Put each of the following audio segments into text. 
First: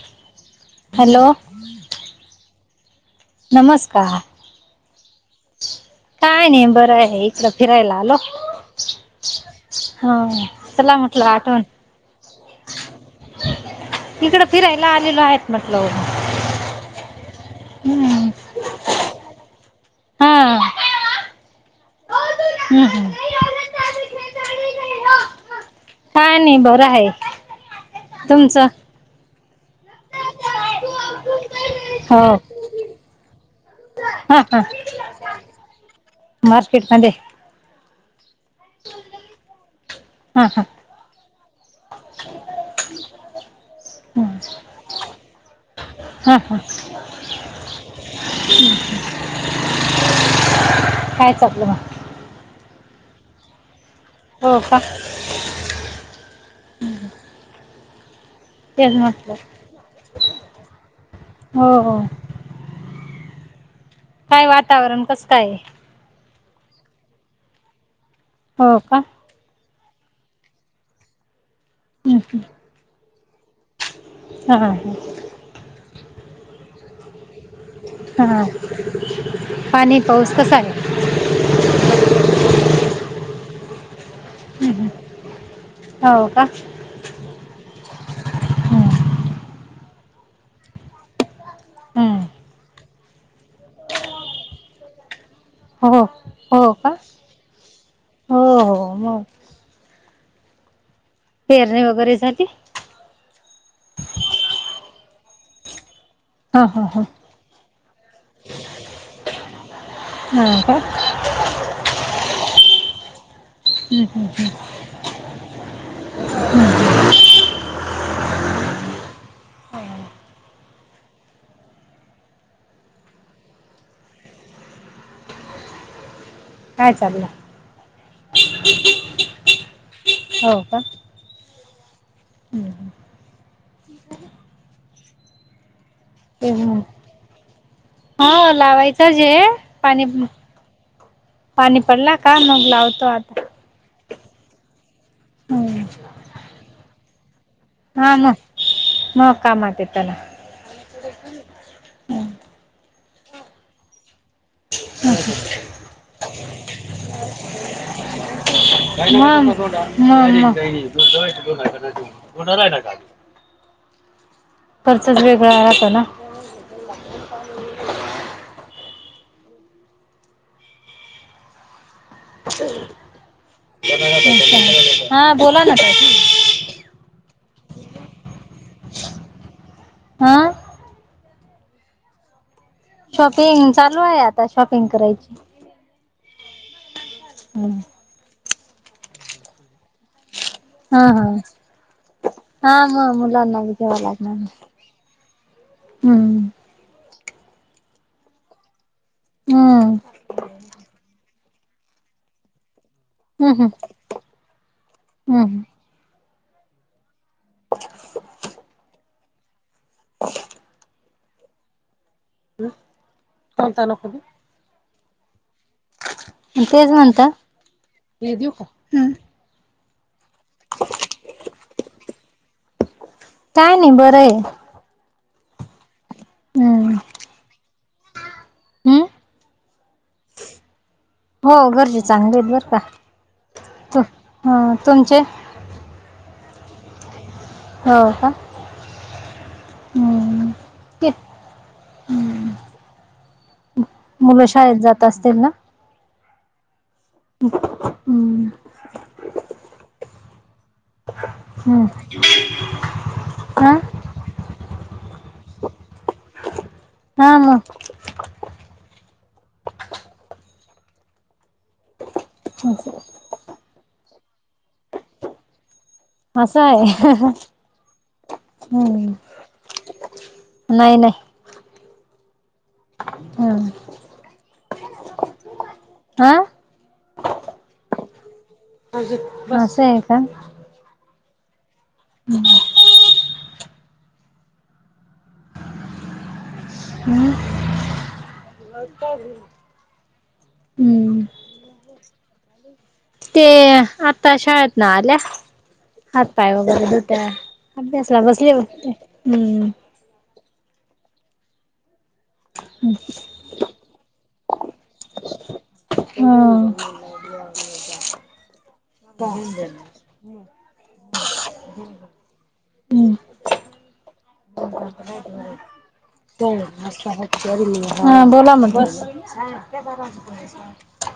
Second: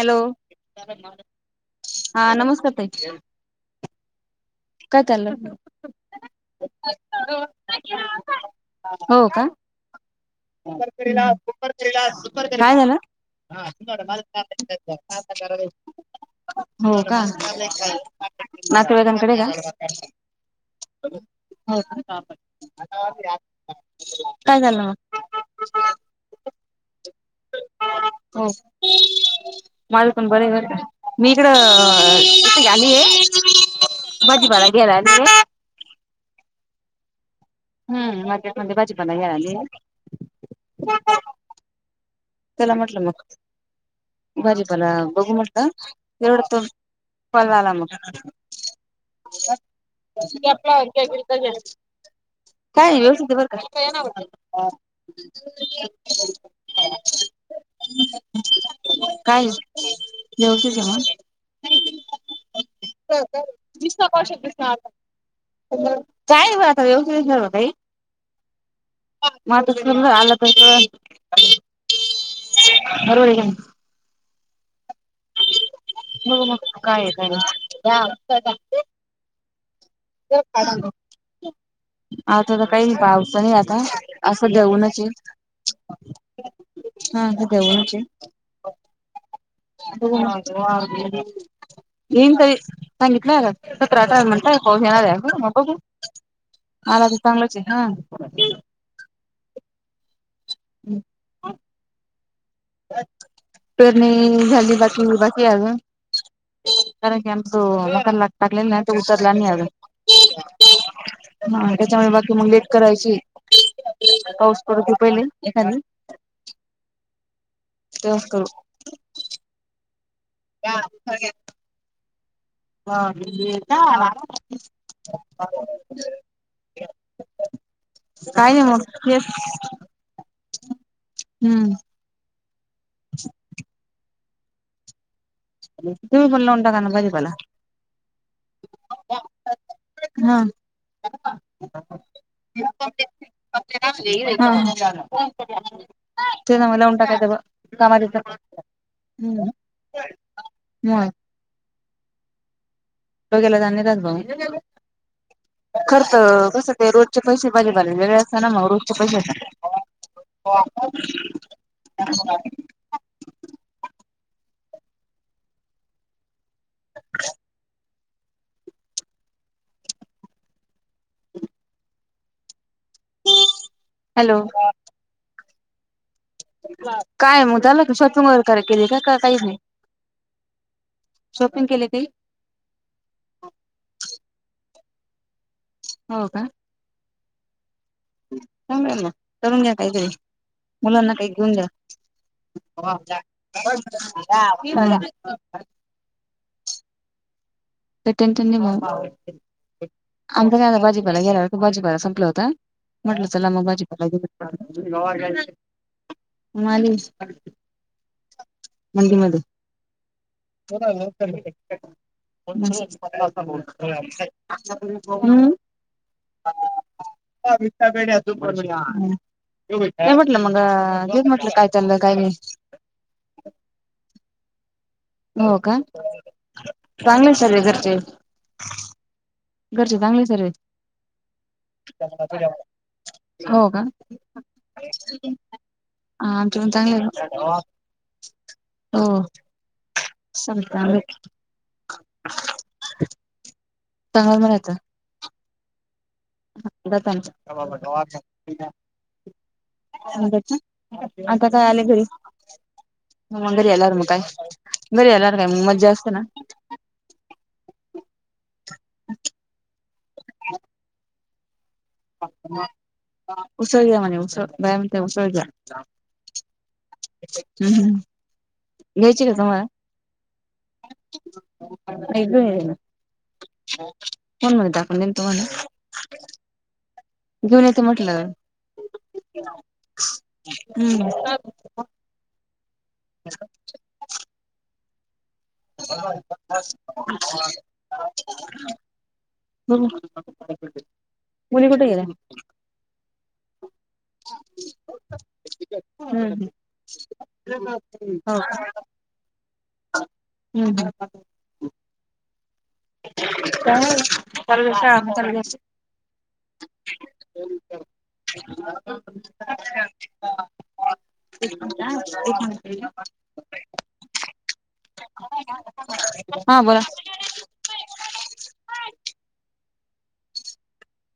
Hello hello हा नमस्कार ताई‌. नमस्कार‌. काय चाललं [unintelligible] नाही बरं आहे इकडं फिरायला आलो हो का हा चला [unintelligible] म्हटलं आठवण काय झालं? इकडं फिरायला आलेलो आहेत म्हटलं [unintelligible] हो का. हम्म भात वाल्याकडे जा हा [unintelligible] होय का हम्म हम्म काय झालं म का नाई बरं हाय. हो माझ कंपनी आहे बर का मी इकड हो कीती आलीये हा भाजीपाला घ्यायला आलले. मार्केट मध्ये हम्म मार्केटमध्ये भाजीपाला घ्यायला आले. हा हा त्याला म्हटलं मग हा भाजीपाला बघू मग हा एवढ हा तन कोलाला मग [unintelligible] ते आपला काय [unintelligible] चाललं मग काय व्यवस्थित हाय बर का [unintelligible] [inaudible] [inaudible] तेच म्हटलं [unintelligible] वीस ला हो हो पावशर तीस ला काय वातावरण अर्धा कसं काय आहे? पंधरा काय [unintelligible] हो का [unintelligible] हं हम् [unintelligible] हा हा हं हो हो काय आहे बघा हा पाणी पाऊस कसा आहे? आता तर काही पावत नाही आता असं हं हं. ऊनची आहे हो का? हा असं ऊनची आहे हं हो हं. येन तरी सांगितलंत आट म्हणटणार मला हो हो का? तर चांगलंच आहे हा हो हो मग हम्म पेरणे वगैरे झाले? पेरणी झाली बाकी बाकी आजून हा हा हा. कारण की आ हो व लागताले ना नाही त उतरला नाही आजून हा का हा त्याच्यामुळे बाकी मग लेट करायची हं हं हं हं. पाऊस पडू देत पहिले एखादी तेव करू ह हा का काय चाललं? काय नाही मग हे हो का ह तुम्ही पण लावून टाका ना भाजीपाला हो लावायचंच आहे पाणी ह का पाणी पडला का मग लावतो आता ते हं. काय म्हणले लावून टाकायचं कामात हा येतं मग मग काम असतेत त्याला मग आणि तो गेला जा भाऊ हम ह खर्च कसं ते रोजचे पैसे भाजी पाले वेगळे असते ना मग रोज आहे ना का खर्चच वेगळं आ राहतो ना? ह हॅलो हा बोला ना ताई काय मग झाला शॉपिंग वैगरे केली केली का काही नाही? हा शॉपिंग केली काही? शॉपिंग चालू आहे आता शॉपिंग करायची? हो का हम्म चांगला मग करून घ्या काहीतरी हा मुलांना हा काही घेऊन द्या. हा मग मुलांना बी घ्यावं लागणार हा हम्म टेन्शन नाही बा हम्म आमचं काय आता भाजीपाला गेला का भाजीपाला संपल होता. म्हटलं चला हम्म मग हम्म भाजीपाला हम्म थंडीमध्ये ् ह कोणता नको ते तेच म्हणता विठापेडेत पण नाही म्हटलं मग तेच म्हटलं काय चाललं काही नाही. काय नाही बरं आहे. हो का हम्म चांगले सगळे घरचे हम्म घरचे चांगले सर्व? हो घरचे चांगले आहेत बरं का हो का त हा तुमचे? हा तुमी चांगले हे? हो का हो. [unintelligible] मिठ हम्म मुलं शाळेत जात आसतील ना? हा [unintelligible] हम्म आता काय आले हम्म घरी म [unintelligible] हा मग काय? घरी येल्यार काय मज्जा असते ना? हा म उसळ घ्या मणे उसळ बया म्हणते उसळ घ्या. आस हाय हम् हम्म घ्यायची का तुम्हाला नाही नाही. नाही बाई हम्म कोण म्हनता दाखवून देन तुम्हाला? हा घेऊन येते म्हटलं. असे आहे का? हम् हम् [inaudible] [inaudible] हम्म बघू हम्म मुली कुठे गेल्या? ते आता शाळेतन आल्या. हम्म हातपाय वगैरे धुताय अभ्यासला हो बसले होते हम्म. हुं, हुं हुं काय चालू शा चालू झाली. हम्म [unintelligible] [unintelligible] [unintelligible] [unintelligible] हा बोला म्ह बस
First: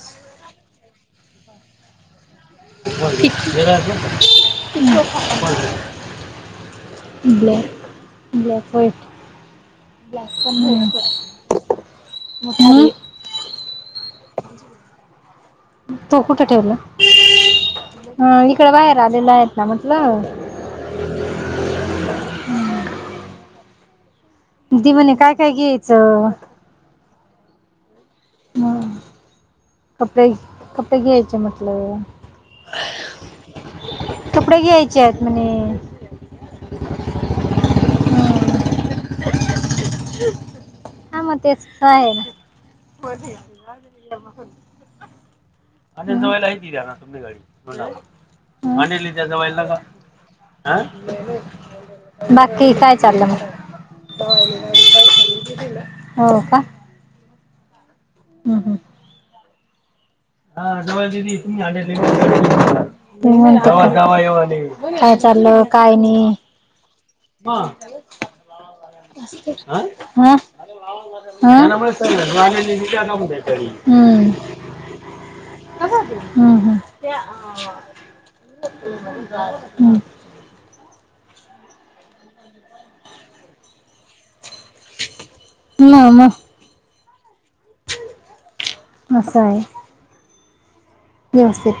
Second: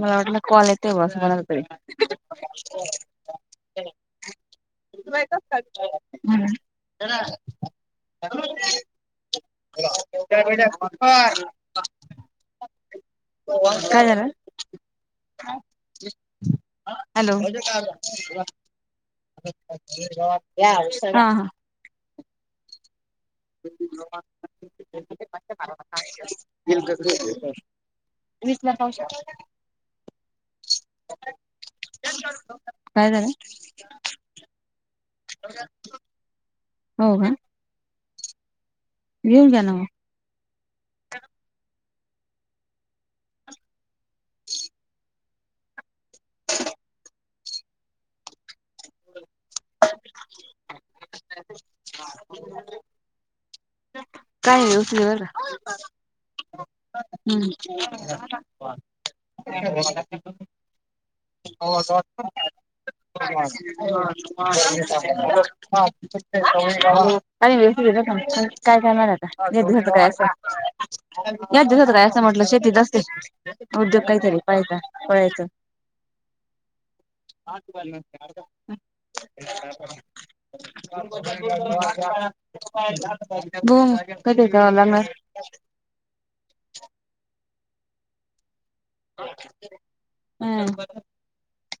मला वाटल कॉलेज ते बस म्हणत होते. [inaudible] ब्लॅक, ब्लॅक, व्हाईट हुं काय जणार. तो कुठं ठेवलं अ इकड बाहेर आलेला आहेत ना म्हटल. या हा ह. दि म्हणे काय काय घ्यायचं. [unintelligible] कपडे-कपडे घ्यायचे म्हटलं. काय झालं कपडे घ्यायचे आहेत म्हणे. हो का? घेऊन जा ना मग. हा मग तेच आहे ना. अ जवयला त ना तुमच्या गाडी. होणा मणलेत्याव एलाग हह. बाकी काय चाललं मग? काय उचली ब. हो का हम्म. [unintelligible] [unintelligible] आणि म्हणता काय चाललं काय नाही हा व्यवस्थित घेत काय कारणार आता हा काय असंत याच हम्म दिवसात काय असं म्हटलं शेतीत असते उद्योग काहीतरी पळायचा पळायचं. हम्म हम्म हम्म. हो कधी येताव लग्नात? लग्नात. [inaudible] हम. नमस्ते!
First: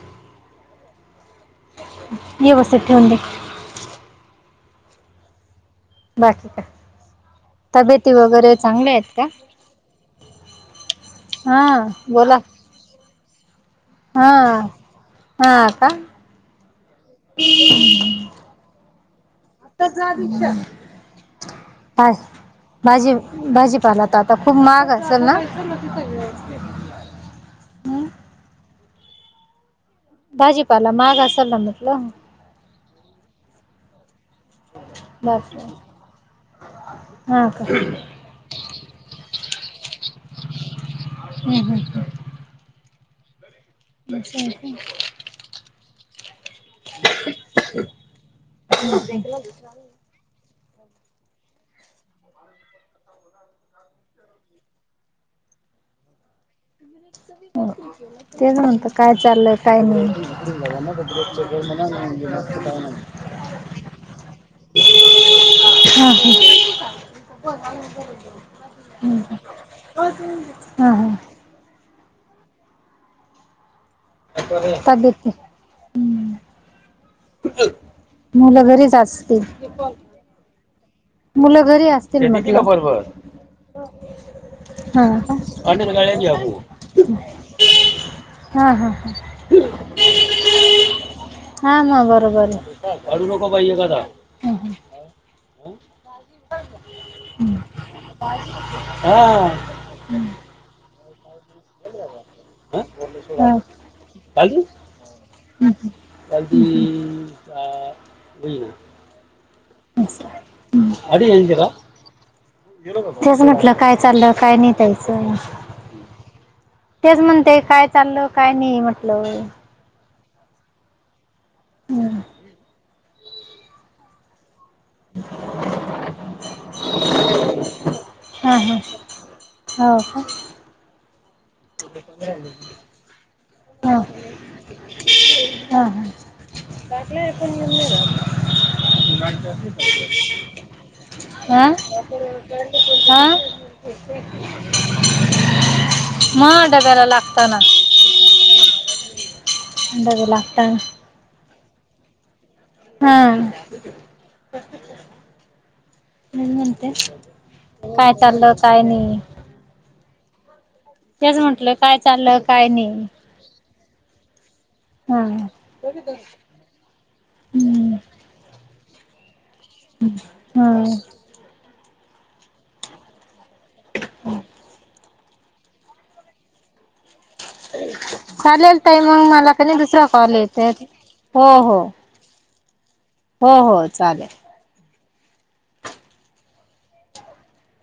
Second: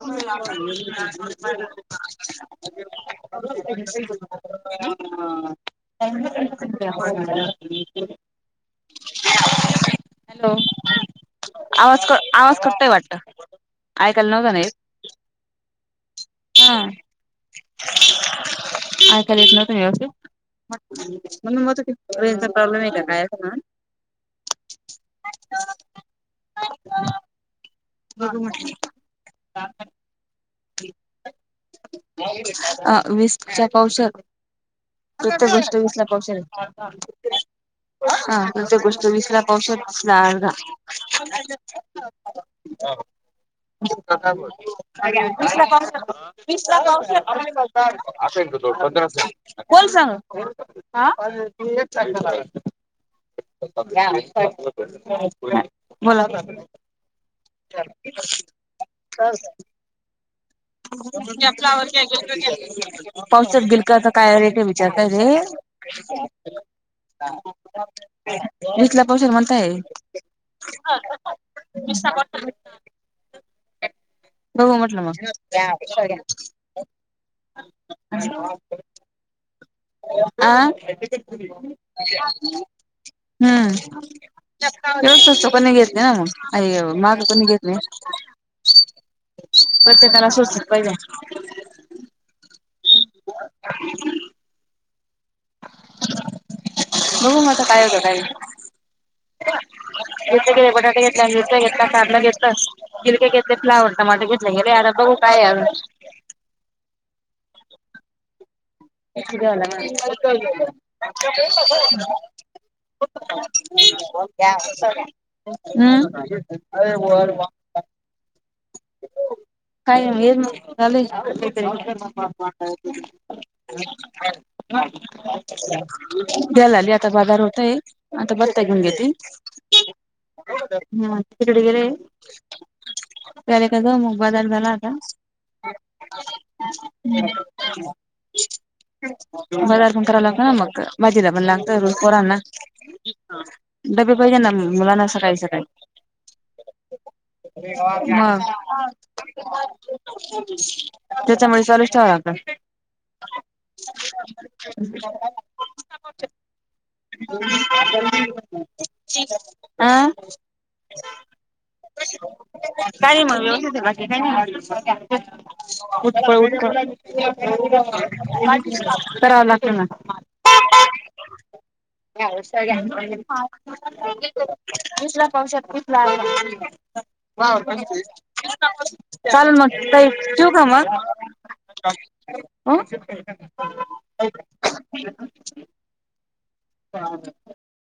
[inaudible] व्यवस्थित ठेवून घ्या. [unintelligible] [unintelligible] [unintelligible] हॅलो बाकी का तब्येती वगैरे चांगल्या आहेत का हा आवाज बोला आवाज कटतोय वाटत ऐकायला नव्हतं ना येत. हां का. ऐकाला येत नव्हत म्हणून म्हणत भा होते रेंजचा प्रॉब्लेम भाजी आहे का? असं भाजीपाला तर आता खूप महाग असेल ना? हं? बघू म्हटलं. भाजीपाला महाग असेल ना म्हटलं अ वीसच्या पावसात प्रत्येक बापरे गोष्ट विसर हा का [unintelligible] हा. प्रत्येक गोष्ट वीसला पावशेर तीसाला अर्धा. हं, हं. असं आहे का? [unintelligible] तीस लाखा हं, [unintelligible] हं. कोण सांग? आ [unintelligible] [unintelligible] बोला बोला बोला. [unintelligible] तेच म्हणतं काय चाललंय काय नाही? [unintelligible] पावसात बिलकाचा काय रेट‌ हाय? चहा पाहिजे? हा हा [unintelligible] वीसला हं, पावशेर हं. म्हणताय. हा [unintelligible] [unintelligible] [unintelligible] मुलं घरीच असतील? आ? मुलं घरी असतील शेती का म्हटलं बरोबर हम्म. एवढं हा का स्वस्त कोणी घेत अंडर नाही ना गाड्या घ्या भाऊ मग, महाग कोणी घेत नाही. हा हा हा परत त्याला सोतल, पहिज हा ना, बरोबर आहे. हं, हं, बघू हं. मग काय होतंय हा हा? त्याने, [unintelligible] मिरचा घेतला, कांदा घेतला, गिरक्या घेतले, हा. फ्लावर टमाटर चालती घेतले आता बघू काय. [inaudible] किती असं. आधी झाला यांचे का माझं? तेच म्हटलं काय चाललं काय नाही ताईचं? तेच हम्म म्हणते काय चाललं, काय नाही म्हटलं. काय मग काय झालंय [unintelligible] हं. [unintelligible] घ्यायला आली आता बाजार होतंय आता हा बत्या हा घेऊन घेती. हो हा, हम तिकडे गेले, [unintelligible] का हा मग बजार झाला आता, हा [unintelligible] [unintelligible] [unintelligible] पण कराव लागतो ना मग बाजीला पण हा हा लागत रोज पोरना, हा डबे पाहिजे ना, मुलांना सकाळी, सकाळी, मा डबा म [unintelligible] [unintelligible] बघू लागत त्याच्यामुळे चालूच ठेवाव लागत, हा, म्हणते काय चाललं काय नाही [unintelligible] [unintelligible] आं, तेच म्हंटलं काय का चाललं काय नाही म, वेवस्तीत बाकी काय नाही. हा हम्म [unintelligible] कराव लागत, हम, [unintelligible] [unintelligible] चालेल ताई चाल मला मग कणी दुसरा ताई कॉल ठेऊ येत का मग, हो, हो, हा, हो, हो चालेल. [unintelligible]